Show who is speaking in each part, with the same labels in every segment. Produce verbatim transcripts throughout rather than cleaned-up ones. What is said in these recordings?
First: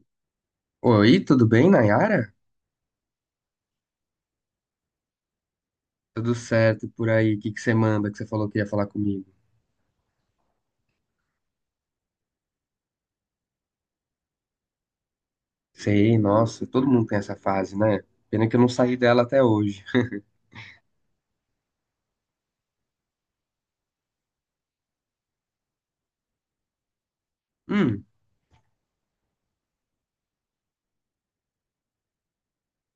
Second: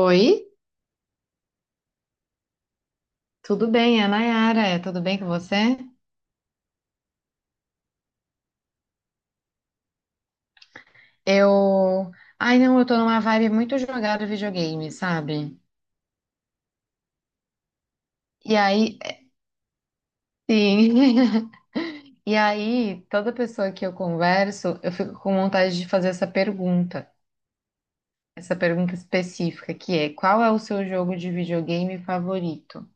Speaker 1: Oi,
Speaker 2: Oi, tudo bem, Nayara?
Speaker 1: tudo bem? É a Nayara, tudo bem com você?
Speaker 2: Tudo certo por aí? O que que você manda que você falou que ia falar comigo?
Speaker 1: Eu. Ai, não, eu tô numa vibe muito jogada videogame, sabe?
Speaker 2: Sei, nossa, todo mundo tem essa fase, né? Pena que
Speaker 1: E
Speaker 2: eu não saí
Speaker 1: aí,
Speaker 2: dela até hoje.
Speaker 1: sim. E aí, toda pessoa que eu converso, eu fico com vontade de fazer essa pergunta, essa pergunta específica, que é: qual é o seu jogo de videogame favorito?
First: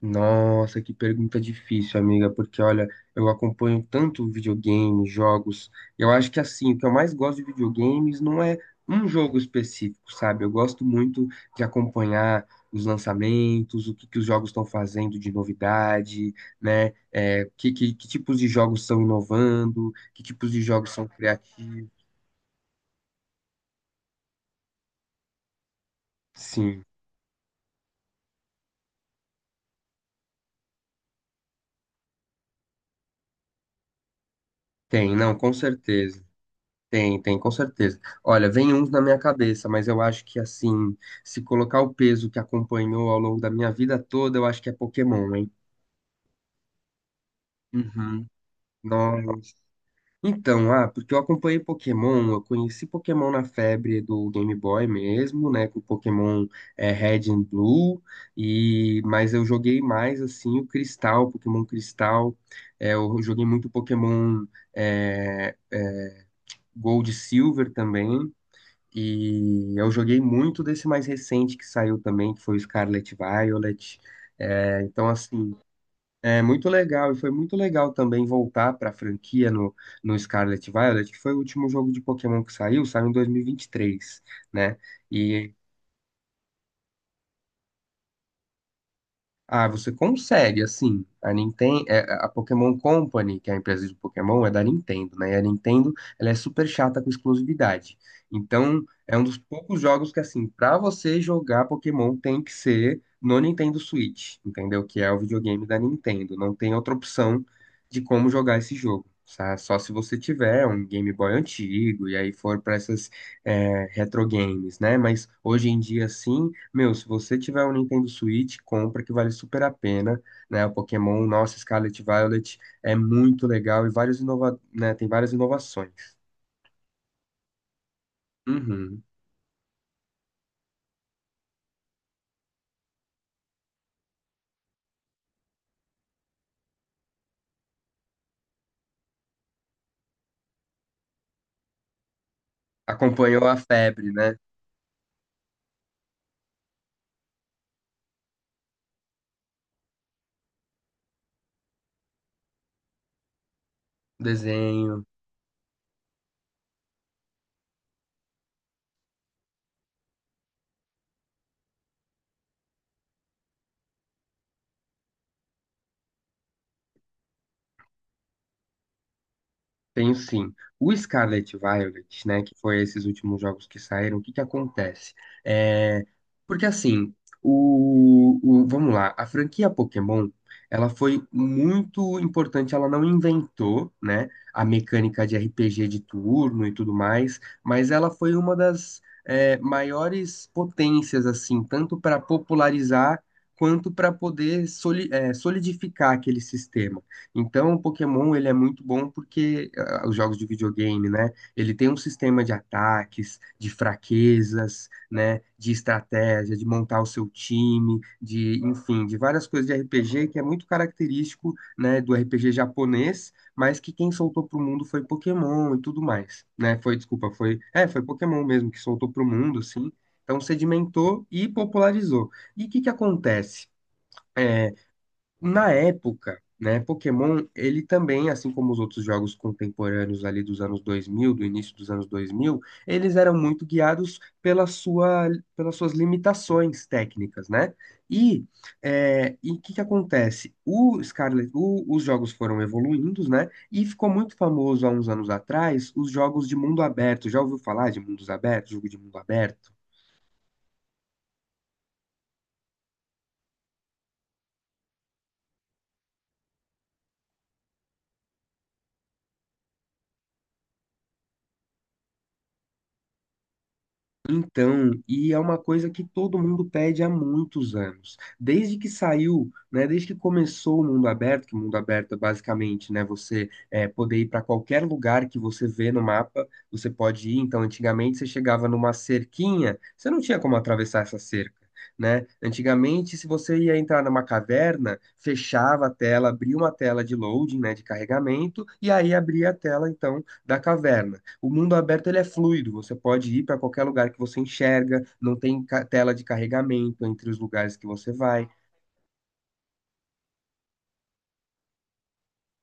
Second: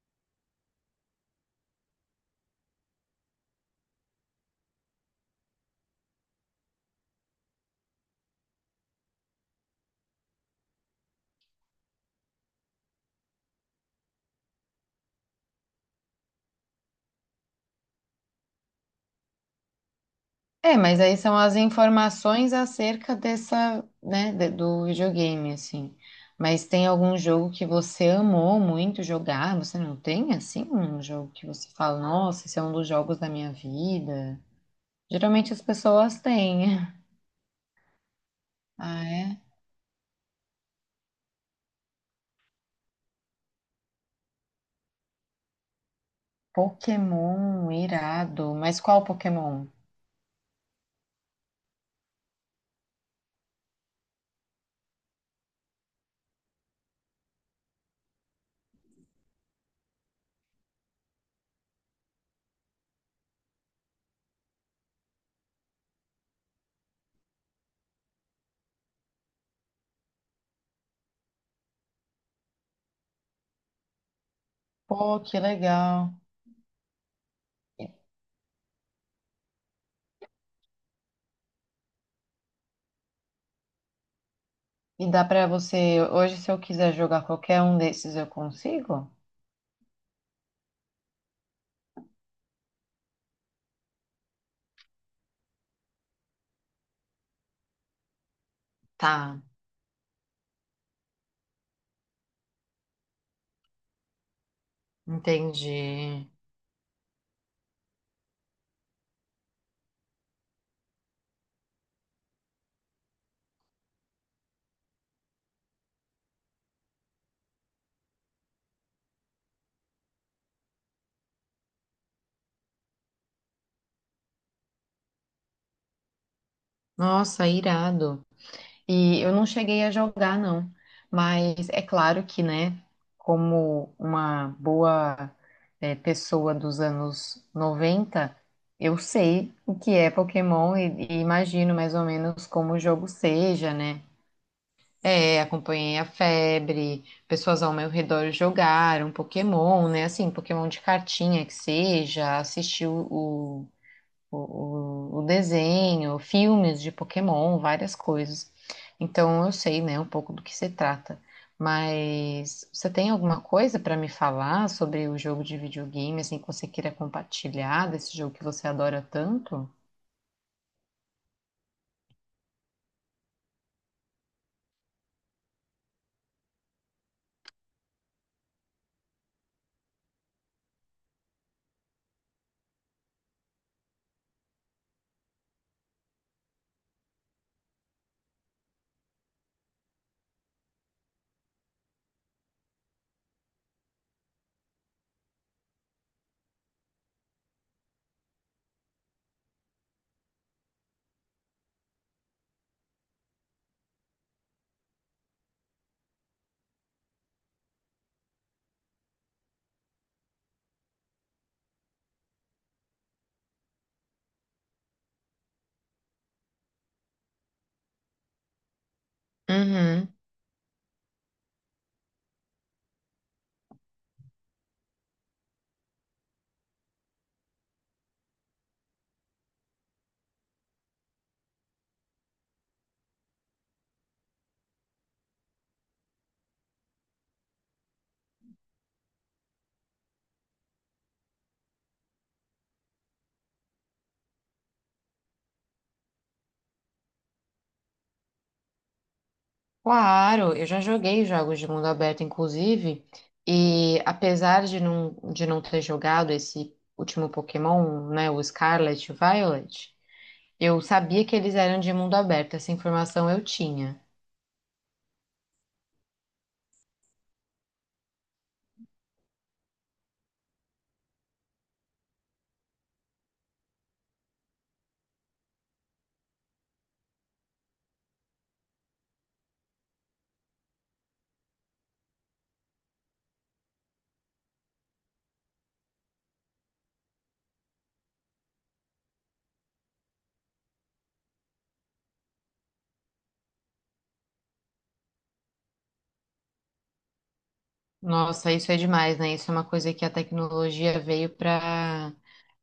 Speaker 2: Nossa, que pergunta difícil, amiga, porque olha, eu acompanho tanto videogame, jogos. Eu acho que assim, o que eu mais gosto de videogames não é um jogo específico, sabe? Eu gosto muito de acompanhar os lançamentos, o que que os jogos estão fazendo de novidade, né? É, que, que, que tipos de jogos estão inovando, que tipos de
Speaker 1: É,
Speaker 2: jogos
Speaker 1: mas
Speaker 2: são
Speaker 1: aí são as
Speaker 2: criativos.
Speaker 1: informações acerca dessa, né, de- do videogame, assim. Mas
Speaker 2: Sim,
Speaker 1: tem algum jogo que você amou muito jogar? Você não tem, assim, um jogo que você fala, nossa, esse é um dos jogos da minha vida?
Speaker 2: tem, não, com
Speaker 1: Geralmente as pessoas
Speaker 2: certeza.
Speaker 1: têm.
Speaker 2: Tem, tem, com certeza. Olha, vem uns na
Speaker 1: Ah,
Speaker 2: minha
Speaker 1: é?
Speaker 2: cabeça, mas eu acho que assim, se colocar o peso que acompanhou ao longo da minha vida toda, eu acho que é Pokémon, hein?
Speaker 1: Pokémon,
Speaker 2: Uhum.
Speaker 1: irado. Mas qual
Speaker 2: Nossa.
Speaker 1: Pokémon?
Speaker 2: Então, ah, porque eu acompanhei Pokémon, eu conheci Pokémon na febre do Game Boy mesmo, né, com Pokémon é, Red and Blue, e mas eu joguei mais assim o Cristal, Pokémon Cristal, é, eu joguei muito Pokémon é, é, Gold e Silver também. E eu joguei muito desse mais recente que saiu também, que foi o Scarlet Violet. É, então,
Speaker 1: Pô, que
Speaker 2: assim,
Speaker 1: legal.
Speaker 2: é muito legal. E foi muito legal também voltar para a franquia no, no Scarlet Violet, que foi o último jogo de Pokémon que saiu, saiu em dois mil e vinte e três, né?
Speaker 1: E dá pra
Speaker 2: e
Speaker 1: você, hoje, se eu quiser jogar qualquer um desses, eu consigo?
Speaker 2: Ah, você consegue, assim. A Nintendo, a Pokémon Company, que é a empresa de Pokémon, é da Nintendo, né? E a Nintendo, ela é super chata com exclusividade. Então, é
Speaker 1: Tá,
Speaker 2: um dos poucos jogos que, assim, pra você jogar Pokémon tem que ser no Nintendo Switch, entendeu? Que é o videogame da
Speaker 1: entendi.
Speaker 2: Nintendo. Não tem outra opção de como jogar esse jogo. sa- Só se você tiver um Game Boy antigo e aí for pra essas é, retro games, né? Mas hoje em dia, sim. Meu, se você tiver um Nintendo Switch, compra que vale super a pena, né? O Pokémon, nossa, Scarlet Violet é muito legal e vários inova... né? Tem várias inovações.
Speaker 1: Nossa, irado.
Speaker 2: Uhum.
Speaker 1: E eu não cheguei a jogar, não. Mas é claro que, né, como uma boa, eh, pessoa dos anos noventa, eu sei o que é Pokémon e, e imagino mais ou menos como o jogo
Speaker 2: Acompanhou a
Speaker 1: seja, né?
Speaker 2: febre, né?
Speaker 1: É, acompanhei a febre, pessoas ao meu redor jogaram Pokémon, né? Assim, Pokémon de cartinha que seja, assisti o, o, o
Speaker 2: Desenho.
Speaker 1: o desenho, filmes de Pokémon, várias coisas. Então eu sei, né, um pouco do que se trata. Mas você tem alguma coisa para me falar sobre o jogo de videogame, assim, que você queira compartilhar desse jogo que você adora tanto?
Speaker 2: Tenho sim. O Scarlet Violet, né, que foi esses últimos jogos que saíram, o que que acontece? É, porque assim, o, o- vamos lá, a franquia Pokémon, ela foi muito importante, ela não inventou, né, a mecânica de R P G de turno e tudo mais, mas ela foi uma das é, maiores potências, assim, tanto para popularizar quanto para poder soli- é, solidificar aquele sistema. Então, o Pokémon ele é muito bom porque ah, os jogos de videogame, né? Ele tem um sistema de ataques, de fraquezas, né? De estratégia, de montar o seu time, de, enfim, de várias coisas de R P G que é muito característico, né, do R P G japonês, mas que quem soltou pro mundo foi Pokémon e tudo mais, né? Foi, desculpa, foi, é, foi Pokémon mesmo que soltou pro mundo, sim.
Speaker 1: Uhum.
Speaker 2: Então sedimentou e popularizou. E o que que acontece? É, na época, né, Pokémon, ele também, assim como os outros jogos contemporâneos ali dos anos dois mil, do início dos anos dois mil, eles eram muito guiados pela sua, pelas suas limitações técnicas, né? E é, e o que que acontece? O Scarlet, o- os jogos foram evoluindo, né? E ficou muito famoso há uns anos atrás os jogos de mundo aberto. Já ouviu falar de mundos abertos, jogo de mundo aberto?
Speaker 1: Claro, eu já joguei jogos de mundo aberto, inclusive, e apesar de não, de não ter jogado esse último Pokémon, né, o Scarlet e o Violet. Eu sabia que eles eram de mundo aberto, essa informação eu tinha.
Speaker 2: Então, e é uma coisa que todo mundo pede há muitos anos. Desde que saiu, né, desde que começou o mundo aberto, que o mundo aberto é basicamente, né, você é, poder ir para qualquer lugar que você vê no mapa, você pode ir. Então, antigamente você chegava numa cerquinha, você não tinha como atravessar essa cerca, né? Antigamente, se você ia entrar numa caverna, fechava a tela, abria uma tela de loading, né, de carregamento, e aí abria a tela, então, da caverna. O mundo aberto ele é fluido, você pode ir para qualquer lugar que você enxerga, não tem ca- tela de carregamento entre os lugares que você vai.
Speaker 1: Nossa, isso é demais, né? Isso é uma coisa que a tecnologia veio para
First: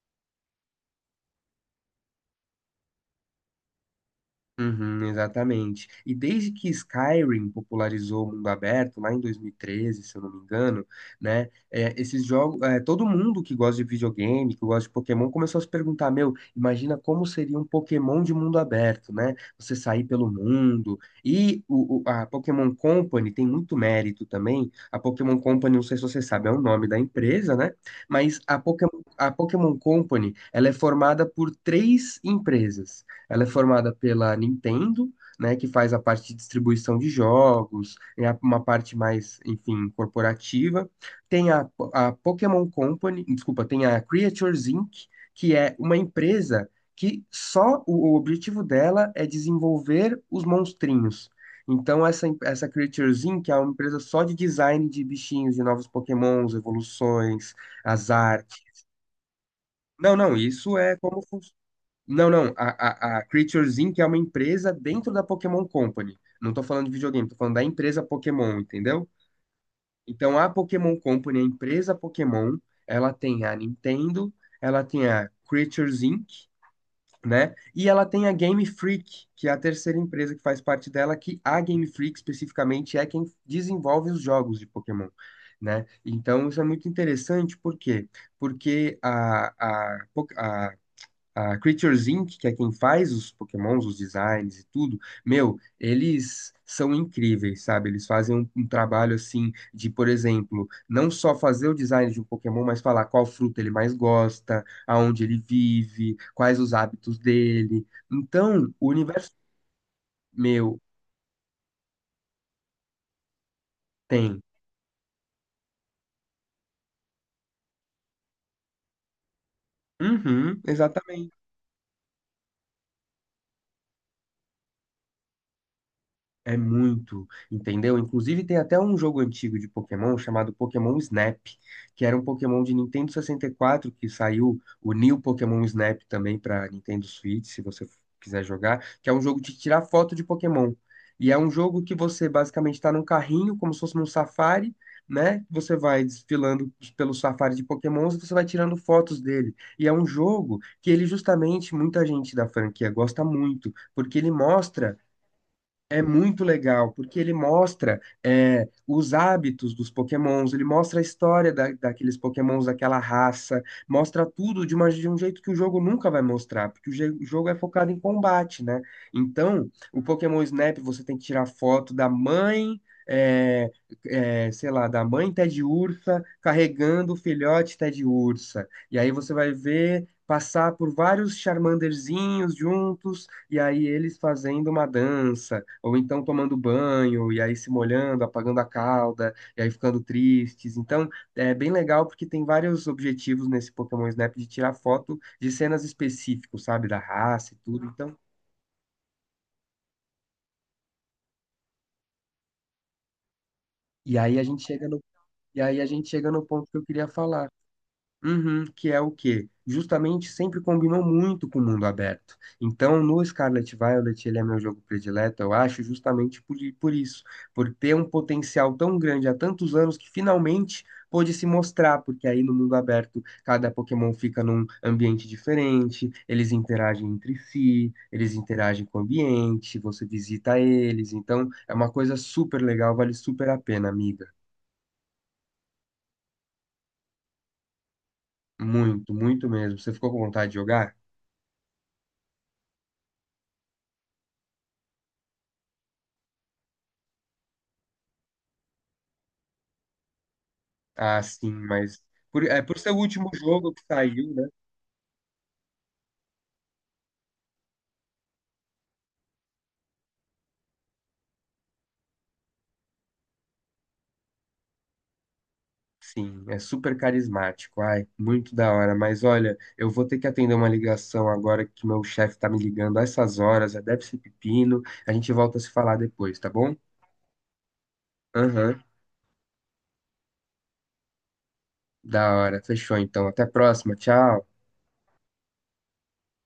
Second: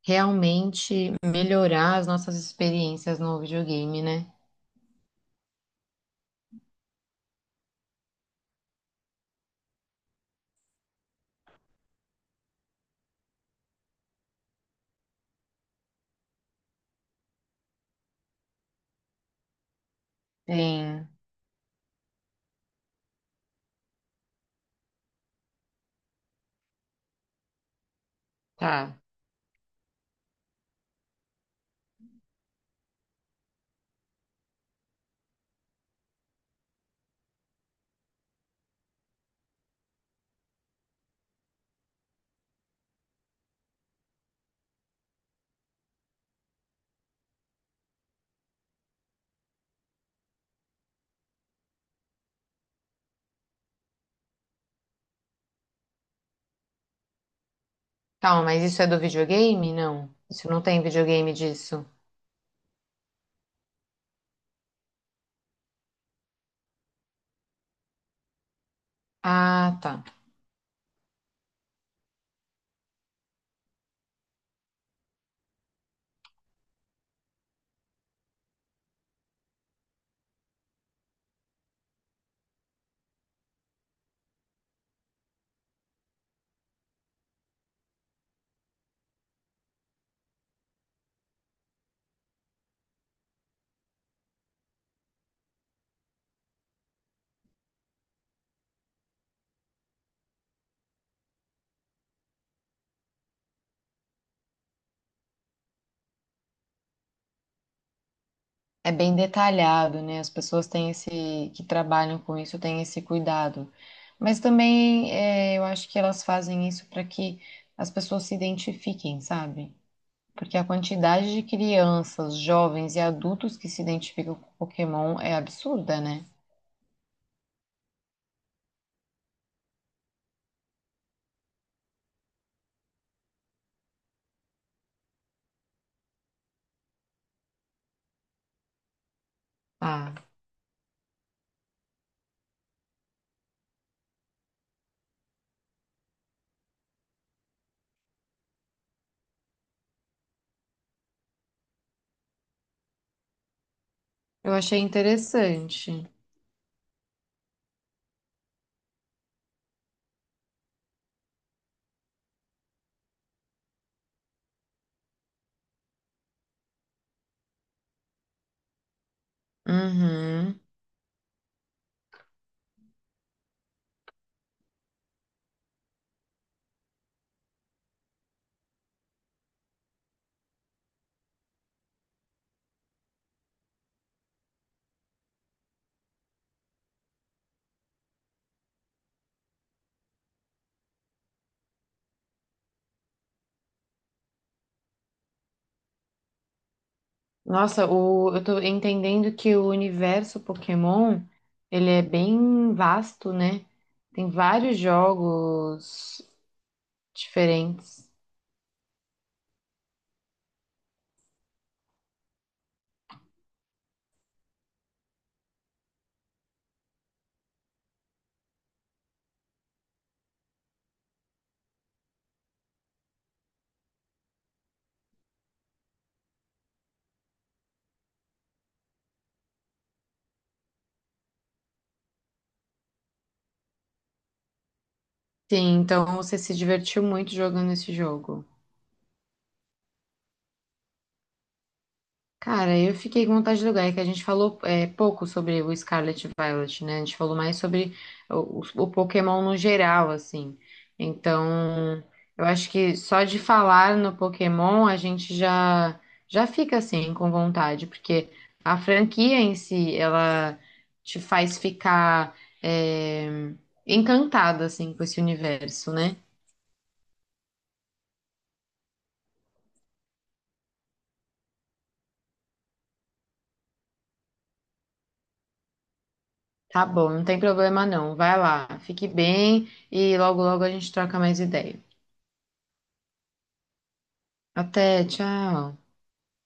Speaker 1: realmente melhorar as nossas experiências no videogame, né?
Speaker 2: Uhum, exatamente. E desde que Skyrim popularizou o mundo aberto, lá em dois mil e treze, se eu não me engano, né? é, esses jogos, é, todo mundo que gosta de videogame, que gosta de Pokémon, começou a se perguntar, meu, imagina como seria um Pokémon de mundo aberto, né? Você sair pelo mundo.
Speaker 1: Sim,
Speaker 2: E o, o- a Pokémon Company tem muito mérito também. A Pokémon Company, não sei se você sabe, é o nome da empresa, né? Mas a
Speaker 1: tá.
Speaker 2: Pokémon, a Pokémon Company, ela é formada por três empresas. Ela é formada pela Nintendo, né, que faz a parte de distribuição de jogos, é a- uma parte mais, enfim, corporativa. Tem a, a Pokémon Company, desculpa, tem a Creatures Inc, que é uma empresa que só o, o objetivo dela é desenvolver os monstrinhos. Então, essa, em- essa Creatures Inc é uma empresa só de design de bichinhos, de novos Pokémons, evoluções, as
Speaker 1: Calma,
Speaker 2: artes.
Speaker 1: mas isso é do videogame? Não.
Speaker 2: Não, não,
Speaker 1: Isso não
Speaker 2: isso
Speaker 1: tem
Speaker 2: é como
Speaker 1: videogame
Speaker 2: funciona.
Speaker 1: disso.
Speaker 2: Não, não. A, a, a Creatures Inc é uma empresa dentro da Pokémon Company. Não tô falando de videogame, tô falando da empresa Pokémon, entendeu?
Speaker 1: Ah, tá.
Speaker 2: Então a Pokémon Company, a empresa Pokémon, ela tem a Nintendo, ela tem a Creatures Inc, né? E ela tem a Game Freak, que é a terceira empresa que faz parte dela, que a Game Freak especificamente é quem desenvolve os jogos de Pokémon. Né? Então isso é muito interessante, por quê? Porque a, a, Po- a a Creatures Inc, que é quem faz os Pokémons, os designs e tudo, meu, eles são incríveis, sabe? Eles fazem um, um trabalho assim de, por exemplo, não só fazer o design de um Pokémon, mas falar qual fruta ele mais gosta, aonde ele vive, quais os hábitos dele. Então, o
Speaker 1: É bem
Speaker 2: universo
Speaker 1: detalhado, né? As pessoas
Speaker 2: meu
Speaker 1: têm esse, que trabalham com isso, têm esse cuidado. Mas
Speaker 2: tem.
Speaker 1: também é, eu acho que elas fazem isso para que as pessoas se identifiquem, sabe? Porque
Speaker 2: Uhum,
Speaker 1: a
Speaker 2: exatamente.
Speaker 1: quantidade de crianças, jovens e adultos que se identificam com Pokémon é absurda, né?
Speaker 2: É muito, entendeu? Inclusive tem até um jogo antigo de Pokémon chamado Pokémon Snap, que era um Pokémon de Nintendo sessenta e quatro que saiu, o New Pokémon Snap também para Nintendo Switch, se você quiser jogar, que é um jogo de tirar foto
Speaker 1: Ah,
Speaker 2: de Pokémon. E é um jogo que você basicamente está num carrinho, como se fosse num safari, né? Você vai desfilando pelo safari de Pokémons e você vai tirando fotos dele. E é um jogo que ele justamente, muita gente da franquia gosta muito, porque ele
Speaker 1: eu achei
Speaker 2: mostra é
Speaker 1: interessante.
Speaker 2: muito legal, porque ele mostra é, os hábitos dos Pokémons, ele mostra a história da, daqueles Pokémons, daquela raça, mostra tudo de, uma- de um jeito que o jogo nunca vai mostrar, porque o, je- o jogo é focado em combate, né? Então, o Pokémon
Speaker 1: Uhum.
Speaker 2: Snap, você tem que tirar foto da mãe, é, é, sei lá, da mãe Ted Ursa carregando o filhote Ted Ursa. E aí você vai ver passar por vários Charmanderzinhos juntos e aí eles fazendo uma dança, ou então tomando banho, e aí se molhando, apagando a cauda, e aí ficando tristes. Então, é bem legal porque tem vários objetivos nesse Pokémon Snap de tirar foto de cenas específicas, sabe, da raça e tudo.
Speaker 1: Nossa,
Speaker 2: Então,
Speaker 1: o, eu tô entendendo que o universo Pokémon, ele é bem vasto, né?
Speaker 2: e
Speaker 1: Tem
Speaker 2: aí a gente
Speaker 1: vários
Speaker 2: chega no, e aí a gente
Speaker 1: jogos
Speaker 2: chega no ponto que eu queria falar.
Speaker 1: diferentes.
Speaker 2: Uhum, que é o quê? Justamente sempre combinou muito com o mundo aberto. Então, no Scarlet Violet, ele é meu jogo predileto, eu acho, justamente por, por isso, por ter um potencial tão grande há tantos anos que finalmente pôde se mostrar, porque aí no mundo aberto, cada Pokémon fica num ambiente diferente, eles interagem entre si, eles interagem com o ambiente, você visita eles, então é uma coisa super legal, vale super a pena, amiga.
Speaker 1: Sim, então você se divertiu muito jogando esse jogo.
Speaker 2: Muito, muito mesmo. Você ficou com vontade de jogar?
Speaker 1: Cara, eu fiquei com vontade de jogar, é que a gente falou é, pouco sobre o Scarlet e Violet, né? A gente falou mais sobre o, o Pokémon no geral, assim.
Speaker 2: Ah, sim, mas
Speaker 1: Então,
Speaker 2: por,
Speaker 1: eu
Speaker 2: é,
Speaker 1: acho
Speaker 2: por ser o
Speaker 1: que só
Speaker 2: último
Speaker 1: de
Speaker 2: jogo que
Speaker 1: falar no
Speaker 2: saiu, né?
Speaker 1: Pokémon a gente já já fica assim com vontade, porque a franquia em si, ela te faz ficar é, encantada assim com esse universo, né?
Speaker 2: Sim, é super carismático. Ai, muito da hora. Mas olha, eu vou ter que atender uma ligação agora que meu chefe tá me ligando a essas horas. Já deve ser pepino. A gente volta a se falar depois, tá bom?
Speaker 1: Tá bom, não tem problema não. Vai lá,
Speaker 2: Aham,
Speaker 1: fique bem e logo logo a gente troca mais ideia.
Speaker 2: da hora. Fechou então. Até a próxima. Tchau.
Speaker 1: Até, tchau.